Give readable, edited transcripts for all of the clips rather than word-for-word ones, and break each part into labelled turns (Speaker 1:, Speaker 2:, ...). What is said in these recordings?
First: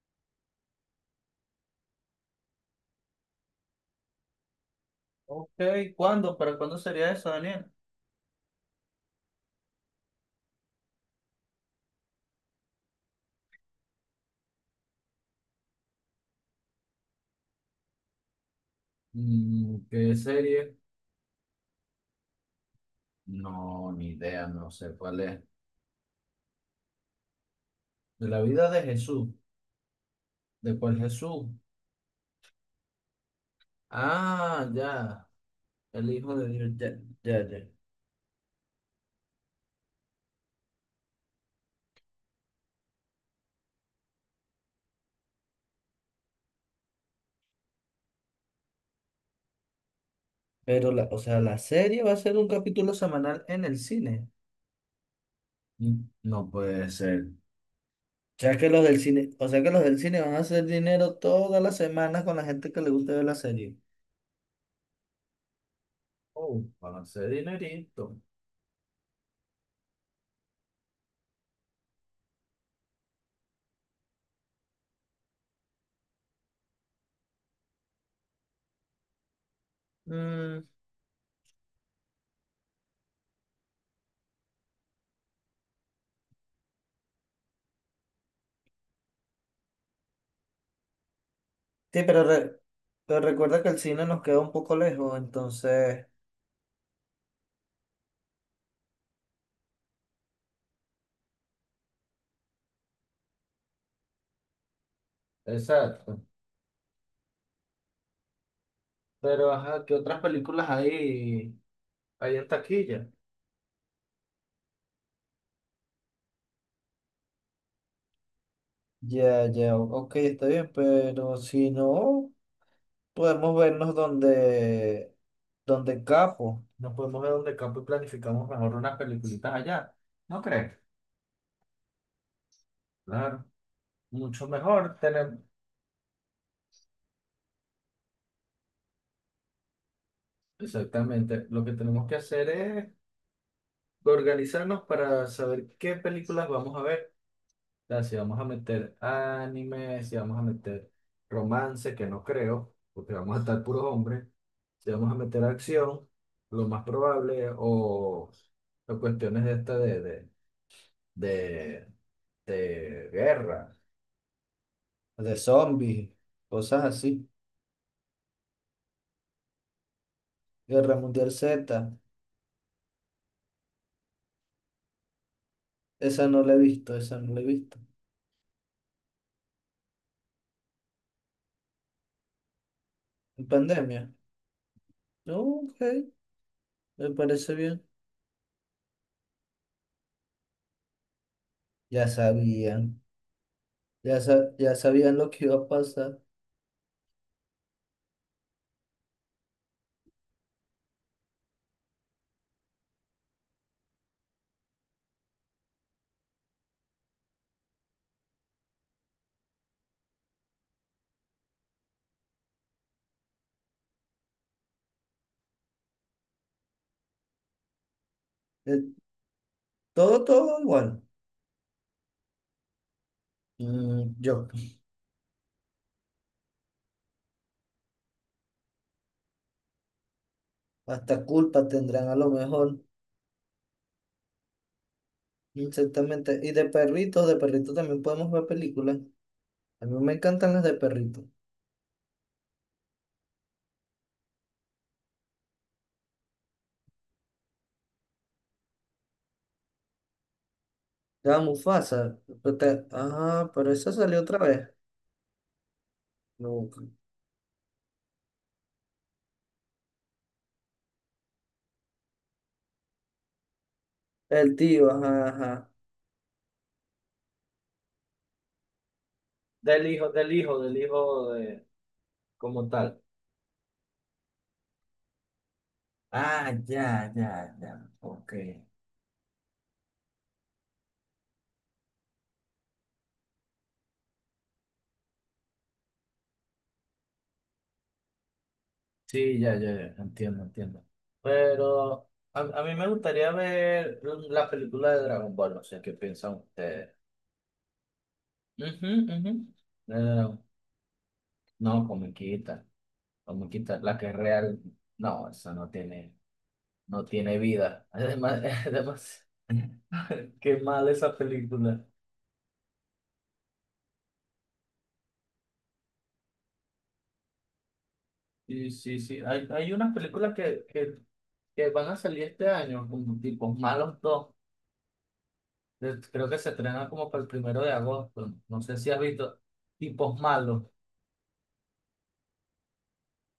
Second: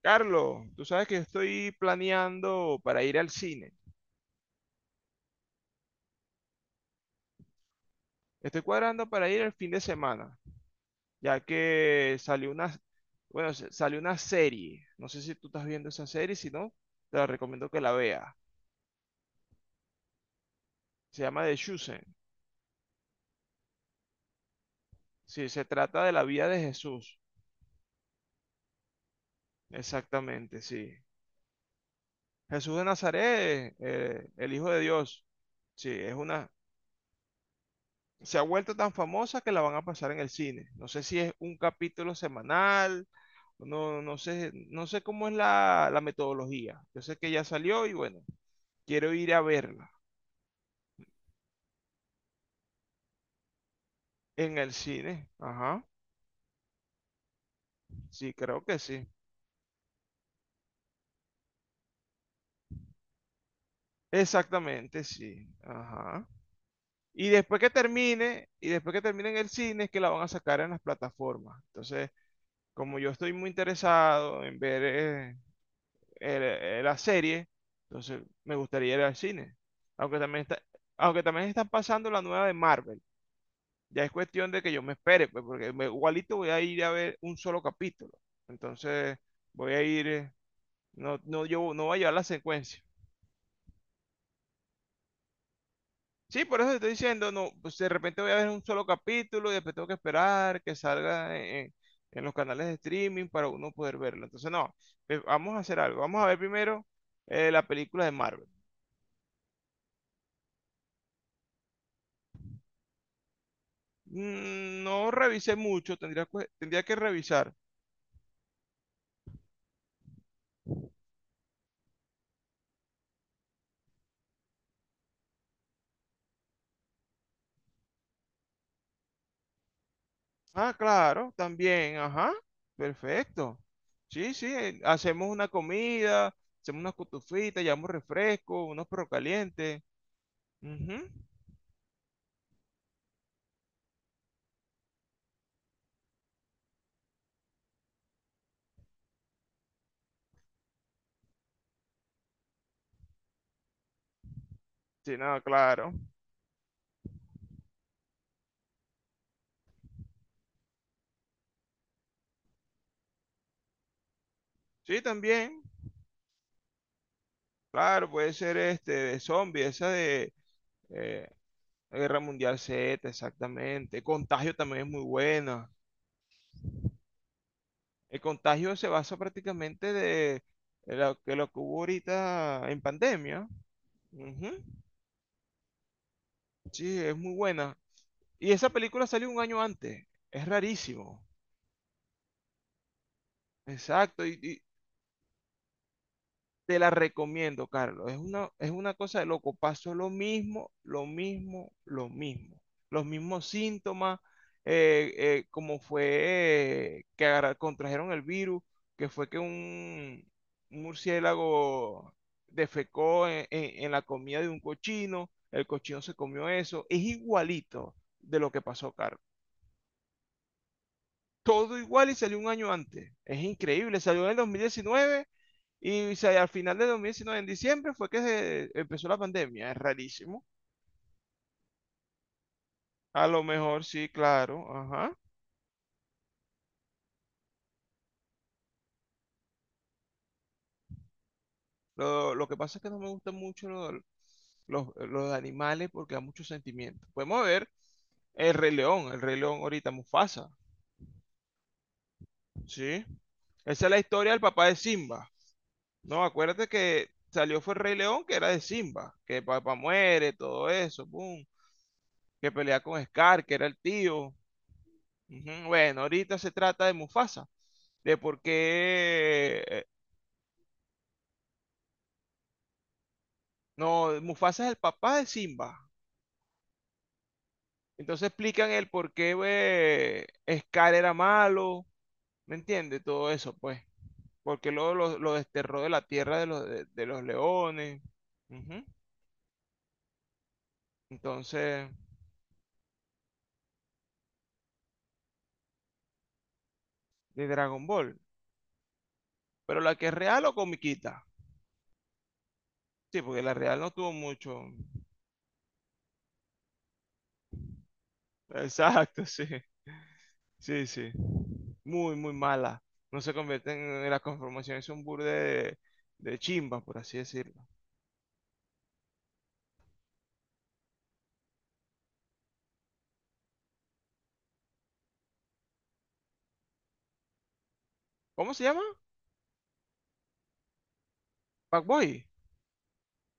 Speaker 1: Carlos, tú sabes que estoy planeando para ir al cine.
Speaker 2: Ok, ¿cuándo? ¿Para cuándo sería eso, Daniel?
Speaker 1: Estoy cuadrando para ir el fin de semana, ya que salió una, bueno, salió una serie. No sé si tú estás viendo esa serie, si no, te la recomiendo que la veas.
Speaker 2: Mm, ¿qué serie?
Speaker 1: Se llama The Chosen.
Speaker 2: No, ni idea, no sé cuál es.
Speaker 1: Sí, se trata de la vida de Jesús.
Speaker 2: De la vida de Jesús.
Speaker 1: Exactamente,
Speaker 2: ¿De
Speaker 1: sí.
Speaker 2: cuál Jesús?
Speaker 1: Jesús de Nazaret, el
Speaker 2: Ah,
Speaker 1: Hijo de Dios.
Speaker 2: ya,
Speaker 1: Sí,
Speaker 2: el
Speaker 1: es
Speaker 2: hijo de
Speaker 1: una,
Speaker 2: Dios, ya, ya, ya.
Speaker 1: se ha vuelto tan famosa que la van a pasar en el cine. No sé si es un capítulo semanal, no, no sé, no sé cómo es la metodología. Yo sé que ya salió y bueno, quiero ir a verla
Speaker 2: Pero, la serie va a ser un capítulo semanal en el cine.
Speaker 1: en el cine. Ajá,
Speaker 2: Mm, no puede ser.
Speaker 1: sí,
Speaker 2: O sea
Speaker 1: creo
Speaker 2: que
Speaker 1: que
Speaker 2: los del
Speaker 1: sí.
Speaker 2: cine, o sea que los del cine van a hacer dinero todas las semanas con la gente que le gusta ver la serie.
Speaker 1: Exactamente, sí. Ajá.
Speaker 2: Oh, van a
Speaker 1: Y
Speaker 2: ser
Speaker 1: después que
Speaker 2: dinerito.
Speaker 1: termine, y después que termine en el cine, es que la van a sacar en las plataformas. Entonces, como yo estoy muy interesado en ver era serie, entonces me gustaría ir al cine. Aunque también está, aunque también están pasando la nueva de Marvel. Ya es cuestión de que yo me espere, pues, porque igualito voy a ir a ver un solo capítulo. Entonces voy a ir, no, no, yo no voy a
Speaker 2: Sí,
Speaker 1: llevar la
Speaker 2: pero,
Speaker 1: secuencia.
Speaker 2: pero recuerda que el cine nos queda un poco lejos, entonces.
Speaker 1: Sí, por eso te estoy diciendo, no, pues de repente voy a ver un solo capítulo y después tengo que esperar que salga en los canales de streaming para uno poder verlo. Entonces, no, vamos a hacer algo.
Speaker 2: Exacto.
Speaker 1: Vamos a ver primero la película de Marvel.
Speaker 2: Pero, ajá, ¿qué otras películas hay en taquilla?
Speaker 1: Mm, no revisé mucho, tendría que revisar.
Speaker 2: Ya, ya, ok, está bien, pero si no, podemos donde capo. Nos podemos ver donde campo y planificamos mejor unas peliculitas allá. ¿No crees?
Speaker 1: Ah, claro, también, ajá,
Speaker 2: Claro,
Speaker 1: perfecto. Sí, sí,
Speaker 2: mucho mejor
Speaker 1: hacemos
Speaker 2: tener.
Speaker 1: una comida, hacemos unas cutufitas, llevamos refresco, unos perros calientes. Ujú.
Speaker 2: Exactamente. Lo que tenemos que hacer es organizarnos para saber qué películas vamos a ver. Sea, si vamos a meter anime, si vamos a meter romance, que no creo, porque vamos a estar puros hombres, si vamos a
Speaker 1: Sí, no,
Speaker 2: meter
Speaker 1: claro.
Speaker 2: acción, lo más probable, o cuestiones de de, de guerra,
Speaker 1: Sí,
Speaker 2: de
Speaker 1: también,
Speaker 2: zombies, cosas así.
Speaker 1: claro, puede ser este de zombie, esa de
Speaker 2: Guerra
Speaker 1: eh,
Speaker 2: Mundial Z,
Speaker 1: Guerra Mundial Z, exactamente. Contagio también es muy buena.
Speaker 2: esa no la he visto.
Speaker 1: El contagio se basa prácticamente de lo que hubo ahorita en
Speaker 2: En
Speaker 1: pandemia.
Speaker 2: pandemia.
Speaker 1: Ujú.
Speaker 2: No, ok,
Speaker 1: Sí,
Speaker 2: me
Speaker 1: es muy
Speaker 2: parece
Speaker 1: buena.
Speaker 2: bien.
Speaker 1: Y esa película salió un año antes. Es rarísimo.
Speaker 2: Ya sabían, ya,
Speaker 1: Exacto. Y, y
Speaker 2: ya sabían lo que iba a pasar.
Speaker 1: te la recomiendo, Carlos. Es una cosa de loco. Pasó lo mismo, lo mismo, lo mismo. Los mismos síntomas, como fue que contrajeron el virus, que fue que un murciélago defecó en la comida de un cochino. El cochino se comió eso. Es igualito de lo que
Speaker 2: Eh,
Speaker 1: pasó, Carlos.
Speaker 2: todo igual.
Speaker 1: Todo igual y salió un año antes. Es increíble,
Speaker 2: Mm,
Speaker 1: salió en el dos
Speaker 2: yo,
Speaker 1: mil diecinueve y al final de 2019 en diciembre, fue que se empezó la pandemia. Es rarísimo.
Speaker 2: hasta culpa tendrán a lo mejor,
Speaker 1: A lo mejor sí, claro, ajá.
Speaker 2: exactamente. Y de perritos también podemos ver películas. A mí me encantan las de perritos.
Speaker 1: Lo que pasa es que no me gustan mucho los los animales porque da mucho sentimiento. Podemos ver el Rey León ahorita, Mufasa,
Speaker 2: La Mufasa, pero
Speaker 1: ¿sí?
Speaker 2: pero
Speaker 1: Esa es
Speaker 2: esa
Speaker 1: la
Speaker 2: salió
Speaker 1: historia
Speaker 2: otra
Speaker 1: del papá
Speaker 2: vez.
Speaker 1: de Simba. No, acuérdate
Speaker 2: No,
Speaker 1: que salió fue el Rey León, que era de Simba, que papá muere, todo eso, boom. Que pelea con Scar, que era el tío.
Speaker 2: el tío, ajá,
Speaker 1: Ujú.
Speaker 2: ajá.
Speaker 1: Bueno, ahorita se trata de Mufasa, de por qué...
Speaker 2: Del hijo de, como tal.
Speaker 1: no, Mufasa es el papá de Simba.
Speaker 2: Ah, ya,
Speaker 1: Entonces
Speaker 2: ok.
Speaker 1: explican el por qué Scar era malo, ¿me entiendes? Todo eso, pues. Porque luego lo desterró de la tierra de los, de los leones. Ujú.
Speaker 2: Sí, ya, entiendo.
Speaker 1: Entonces,
Speaker 2: Pero a mí me gustaría ver la película de Dragon Ball, no sé qué piensan ustedes.
Speaker 1: de Dragon Ball.
Speaker 2: Ujú, ujú.
Speaker 1: Pero la
Speaker 2: No,
Speaker 1: que es real o comiquita.
Speaker 2: no, comiquita,
Speaker 1: Sí, porque la real no
Speaker 2: la que
Speaker 1: tuvo
Speaker 2: es real,
Speaker 1: mucho.
Speaker 2: no, eso no tiene, no tiene vida. Además,
Speaker 1: Exacto,
Speaker 2: además,
Speaker 1: sí.
Speaker 2: qué
Speaker 1: Sí,
Speaker 2: mal
Speaker 1: sí.
Speaker 2: esa película.
Speaker 1: Muy, muy mala. No se convierten en la conformación, es un burde de chimba, por así decirlo.
Speaker 2: Sí, hay unas películas que van a salir este año, como tipo Malos dos. Creo que se estrenan como para el 1 de agosto,
Speaker 1: ¿Cómo
Speaker 2: no
Speaker 1: se
Speaker 2: sé
Speaker 1: llama?
Speaker 2: si has visto, tipos malos.
Speaker 1: Pac-Boy.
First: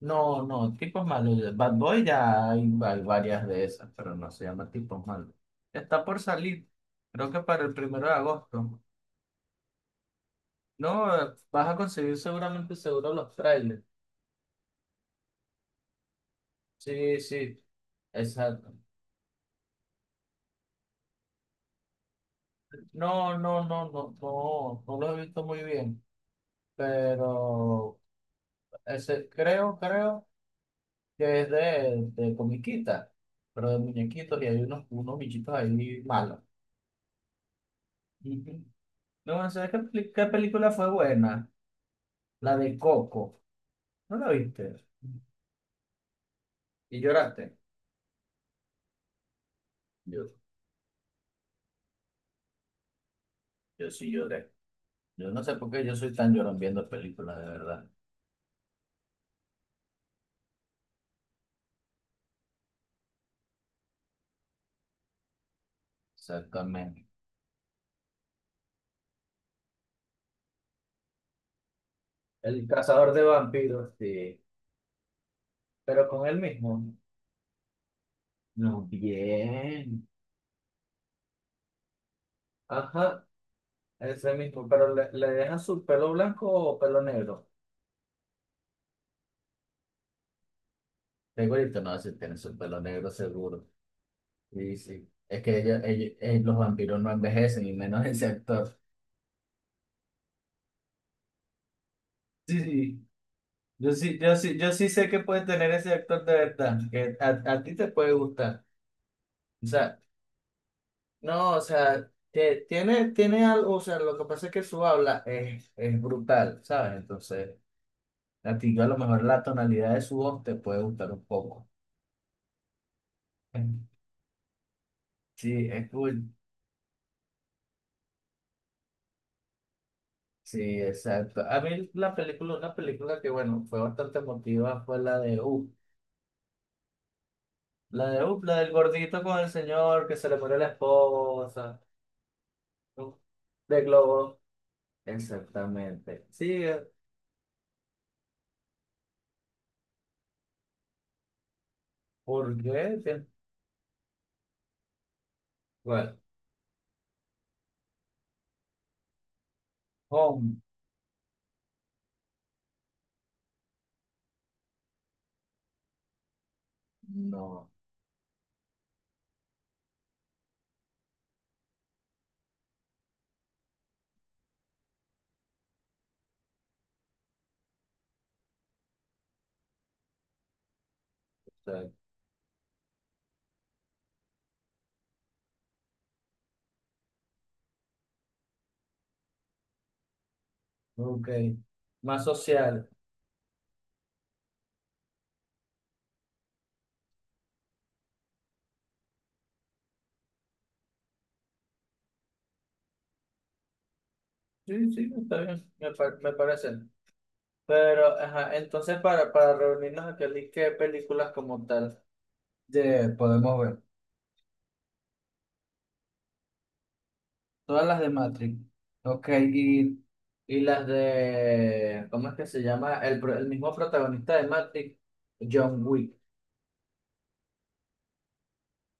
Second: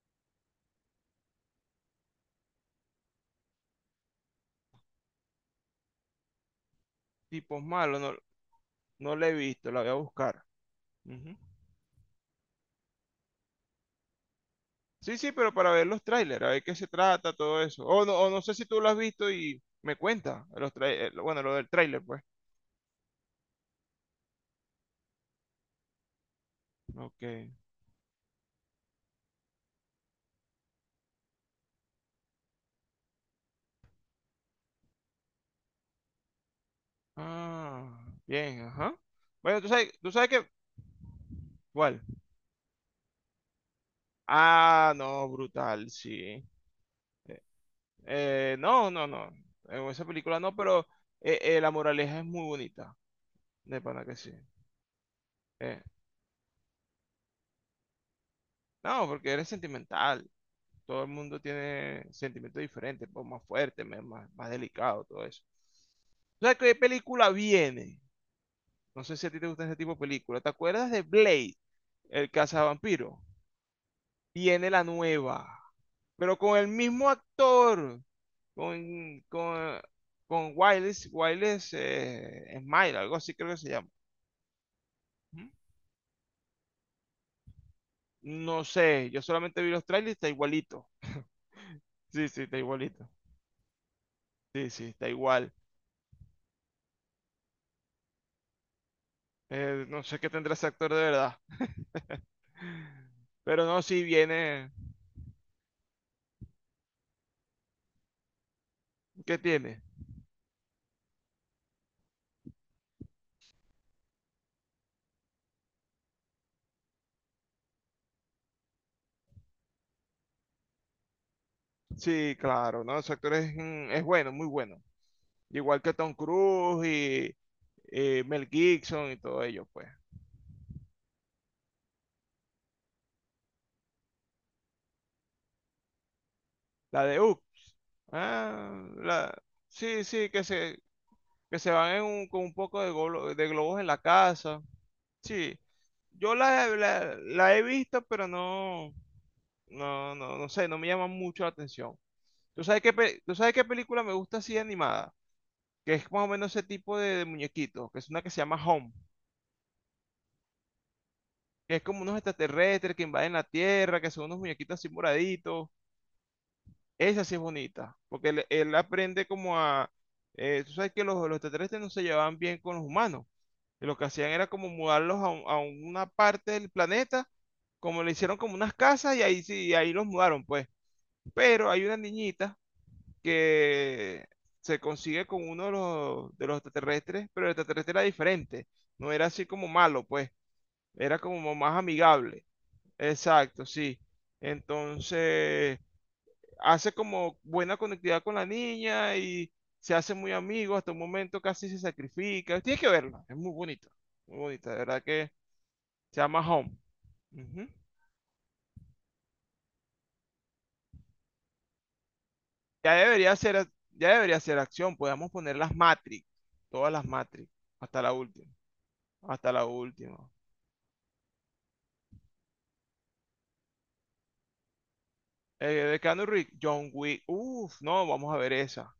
Speaker 2: No, no, tipos malos. De Bad Boy ya hay varias de esas, pero no se llama tipos malos. Está por salir, creo que
Speaker 1: Tipos
Speaker 2: para el
Speaker 1: malos,
Speaker 2: primero de
Speaker 1: no,
Speaker 2: agosto.
Speaker 1: no la he visto, la voy a buscar.
Speaker 2: No,
Speaker 1: Ujú.
Speaker 2: vas a conseguir seguramente seguro los trailers.
Speaker 1: Sí, sí, pero para ver los trailers, a ver qué se
Speaker 2: Sí,
Speaker 1: trata, todo
Speaker 2: sí,
Speaker 1: eso. O no sé si
Speaker 2: exacto.
Speaker 1: tú lo has visto y me cuenta. Bueno, lo del trailer, pues.
Speaker 2: No, no lo he visto muy bien,
Speaker 1: Ok.
Speaker 2: pero ese creo que es de comiquita, pero de muñequitos y hay unos bichitos ahí malos.
Speaker 1: Ah,
Speaker 2: Ujú.
Speaker 1: bien, ajá.
Speaker 2: No,
Speaker 1: Bueno,
Speaker 2: sé qué,
Speaker 1: tú
Speaker 2: qué
Speaker 1: sabes que...
Speaker 2: película fue buena?
Speaker 1: ¿Cuál?
Speaker 2: La de Coco. ¿No la viste?
Speaker 1: Ah, no, brutal, sí.
Speaker 2: ¿Y lloraste?
Speaker 1: No, no, no. En esa
Speaker 2: Yo,
Speaker 1: película no, pero la moraleja es muy bonita. De
Speaker 2: yo
Speaker 1: pana
Speaker 2: sí
Speaker 1: que sí.
Speaker 2: lloré. Yo no sé por
Speaker 1: Eh,
Speaker 2: qué yo soy tan llorón viendo películas, de verdad.
Speaker 1: no, porque eres sentimental. Todo el mundo tiene sentimientos diferentes, pues, más fuerte, más, más delicado, todo eso. O sea, ¿qué
Speaker 2: Exactamente.
Speaker 1: película viene? No sé si a ti te gusta ese tipo de película. ¿Te acuerdas de Blade, el
Speaker 2: El cazador
Speaker 1: cazavampiro?
Speaker 2: de vampiros, sí.
Speaker 1: Viene la nueva,
Speaker 2: Pero con
Speaker 1: pero
Speaker 2: él
Speaker 1: con el
Speaker 2: mismo.
Speaker 1: mismo actor,
Speaker 2: No,
Speaker 1: con, con,
Speaker 2: bien.
Speaker 1: con Wiles, Smile, algo
Speaker 2: Ajá,
Speaker 1: así creo que se llama.
Speaker 2: ese mismo. Pero le dejan su pelo blanco o pelo negro.
Speaker 1: No sé, yo solamente vi los trailers y está igualito.
Speaker 2: Segurito no, si
Speaker 1: Sí,
Speaker 2: tiene
Speaker 1: sí,
Speaker 2: su
Speaker 1: está
Speaker 2: pelo
Speaker 1: igualito.
Speaker 2: negro seguro.
Speaker 1: Sí,
Speaker 2: Sí,
Speaker 1: sí, está
Speaker 2: sí. Es
Speaker 1: igual.
Speaker 2: que los vampiros no envejecen, y menos ese actor.
Speaker 1: No sé qué tendrá ese actor de verdad.
Speaker 2: Sí, sí.
Speaker 1: Pero no, sí viene.
Speaker 2: Yo sí sé que puede tener ese actor de verdad, que a ti te puede gustar.
Speaker 1: ¿Qué
Speaker 2: O
Speaker 1: tiene?
Speaker 2: sea, no, o sea, que tiene algo, o sea, lo que pasa es que su habla es brutal, ¿sabes? Entonces, a ti a lo mejor la tonalidad de su voz te puede gustar un poco.
Speaker 1: Sí, claro, ¿no? Ese actor es, mm, es bueno, muy bueno.
Speaker 2: Sí,
Speaker 1: Igual
Speaker 2: es
Speaker 1: que Tom
Speaker 2: cool.
Speaker 1: Cruise y, Mel Gibson y todo ello, pues.
Speaker 2: Sí, exacto. A mí la película, una película que, bueno, fue bastante emotiva fue la de U.
Speaker 1: La de Hook.
Speaker 2: La de U, la del
Speaker 1: Ah,
Speaker 2: gordito
Speaker 1: la...
Speaker 2: con el
Speaker 1: Sí,
Speaker 2: señor que se
Speaker 1: sí,
Speaker 2: le muere la
Speaker 1: que se
Speaker 2: esposa,
Speaker 1: van en con un poco de,
Speaker 2: ¿no?
Speaker 1: de globos
Speaker 2: De
Speaker 1: en la
Speaker 2: globo.
Speaker 1: casa. Sí,
Speaker 2: Exactamente.
Speaker 1: yo
Speaker 2: Sí,
Speaker 1: la he visto, pero no, no, no, no sé, no me llama mucho la atención. ¿Tú
Speaker 2: porque,
Speaker 1: sabes qué, tú sabes qué película me gusta así animada? Que es
Speaker 2: bueno,
Speaker 1: más o menos ese tipo de muñequitos, que es una que se llama Home,
Speaker 2: home,
Speaker 1: que es como unos extraterrestres que invaden la Tierra, que son unos muñequitos así moraditos. Esa sí es
Speaker 2: no, o
Speaker 1: bonita, porque él aprende como a... tú sabes que los extraterrestres no se llevaban bien con los humanos. Y lo que hacían era como mudarlos a una parte del planeta, como le hicieron como unas casas y ahí sí, ahí los mudaron, pues. Pero hay
Speaker 2: sea
Speaker 1: una niñita que se consigue con uno de los extraterrestres, pero el extraterrestre era diferente. No era así como malo, pues. Era
Speaker 2: ok.
Speaker 1: como más
Speaker 2: Más
Speaker 1: amigable.
Speaker 2: social.
Speaker 1: Exacto, sí. Entonces, hace como buena conectividad con la niña y se hace muy amigo. Hasta un momento casi se sacrifica. Tienes que verla. Es muy bonita. Muy bonita, de
Speaker 2: Sí,
Speaker 1: verdad
Speaker 2: sí,
Speaker 1: que.
Speaker 2: está bien, me,
Speaker 1: Se
Speaker 2: me
Speaker 1: llama
Speaker 2: parece.
Speaker 1: Home. Ujú.
Speaker 2: Pero, ajá, entonces para reunirnos aquí, Ali, ¿qué películas como tal
Speaker 1: Ya
Speaker 2: de,
Speaker 1: debería
Speaker 2: podemos
Speaker 1: ser,
Speaker 2: ver?
Speaker 1: ya debería ser acción. Podemos poner las Matrix. Todas las Matrix.
Speaker 2: Todas las
Speaker 1: Hasta
Speaker 2: de
Speaker 1: la última.
Speaker 2: Matrix. Ok,
Speaker 1: Hasta la última.
Speaker 2: y las de, ¿cómo es que se llama? El, el mismo protagonista de Matrix,
Speaker 1: Eh,
Speaker 2: John
Speaker 1: de
Speaker 2: Wick.
Speaker 1: Keanu Reeves, John Wick. Uf, no, vamos a ver esa.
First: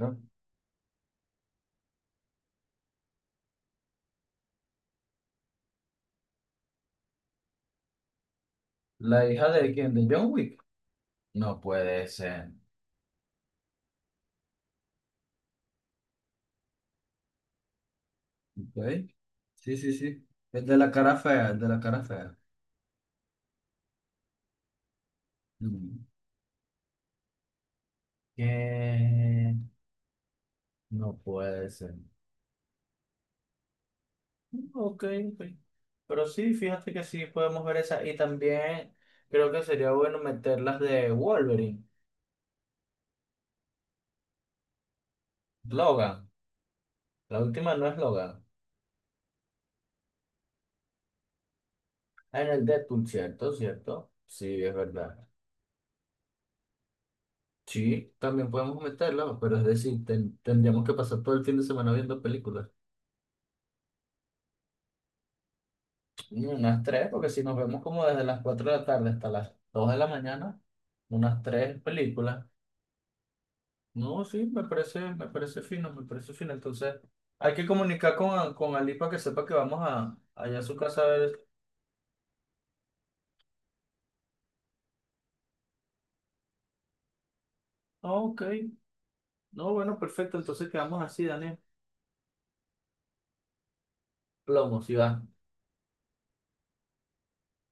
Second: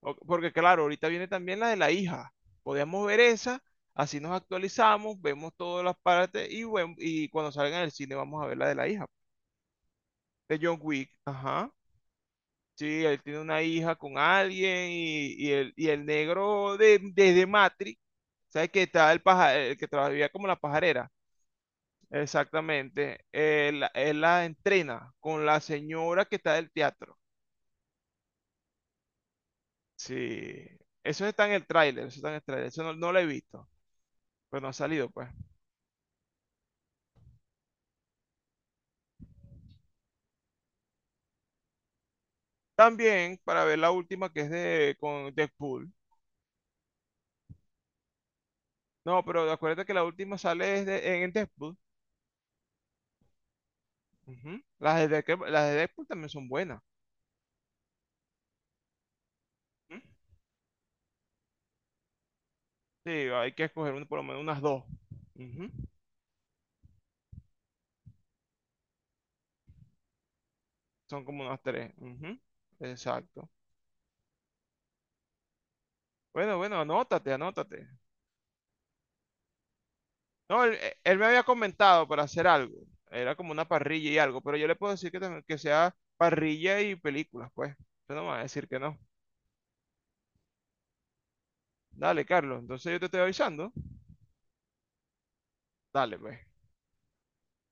Speaker 1: Porque claro, ahorita viene también la de la hija. Podemos ver esa. Así nos actualizamos, vemos todas las partes y, bueno, y cuando salgan en el cine vamos a ver la de la hija.
Speaker 2: ¿La hija de quién? ¿De John
Speaker 1: De
Speaker 2: Wick?
Speaker 1: John Wick.
Speaker 2: No
Speaker 1: Ajá.
Speaker 2: puede ser.
Speaker 1: Sí, él tiene una hija con alguien y el negro de, desde Matrix. ¿Sabes qué?
Speaker 2: Ok.
Speaker 1: Estaba el paja, el que
Speaker 2: Sí.
Speaker 1: trabajaba como la pajarera.
Speaker 2: El de la cara fea.
Speaker 1: Exactamente. Él la entrena con la
Speaker 2: Mm.
Speaker 1: señora que está del teatro.
Speaker 2: Que
Speaker 1: Sí.
Speaker 2: no
Speaker 1: Eso está en el
Speaker 2: puede ser.
Speaker 1: tráiler, eso está en el tráiler. Eso no, no lo he visto, pero no ha
Speaker 2: Ok,
Speaker 1: salido, pues.
Speaker 2: ok. Pero sí, fíjate que sí podemos ver esa. Y también creo que sería bueno meter las de Wolverine,
Speaker 1: También, para ver la última que es de con Deadpool.
Speaker 2: Logan. La última no es Logan.
Speaker 1: No, pero acuérdate que la última sale en Deadpool.
Speaker 2: Ah, en el Deadpool, ¿cierto? ¿Cierto?
Speaker 1: Ujú.
Speaker 2: Sí, es
Speaker 1: Las de,
Speaker 2: verdad.
Speaker 1: Las de Deadpool también son buenas.
Speaker 2: Sí, también podemos meterla, pero es
Speaker 1: Ujú.
Speaker 2: decir, tendríamos que pasar todo el fin de semana viendo películas.
Speaker 1: Sí, hay que escoger por lo menos unas dos. Ujú.
Speaker 2: Mm, unas tres, porque si nos vemos como desde las 4 de la tarde hasta las 2 de la mañana.
Speaker 1: Son
Speaker 2: Unas
Speaker 1: como unas
Speaker 2: tres
Speaker 1: tres. Ujú.
Speaker 2: películas.
Speaker 1: Exacto.
Speaker 2: No, sí, me parece fino, me parece fino.
Speaker 1: Bueno, bueno,
Speaker 2: Entonces,
Speaker 1: anótate,
Speaker 2: hay que
Speaker 1: anótate.
Speaker 2: comunicar con Ali para que sepa que vamos a, allá a
Speaker 1: No, él,
Speaker 2: su casa a
Speaker 1: él me había
Speaker 2: ver.
Speaker 1: comentado para hacer algo. Era como una parrilla y algo, pero yo le puedo decir que sea parrilla y películas, pues. Yo no
Speaker 2: Ah,
Speaker 1: me voy a
Speaker 2: ok,
Speaker 1: decir que no.
Speaker 2: no, bueno, perfecto. Entonces quedamos así, Daniel.
Speaker 1: Dale, Carlos, entonces yo te estoy avisando.
Speaker 2: Plomo, si va.
Speaker 1: Dale, pues.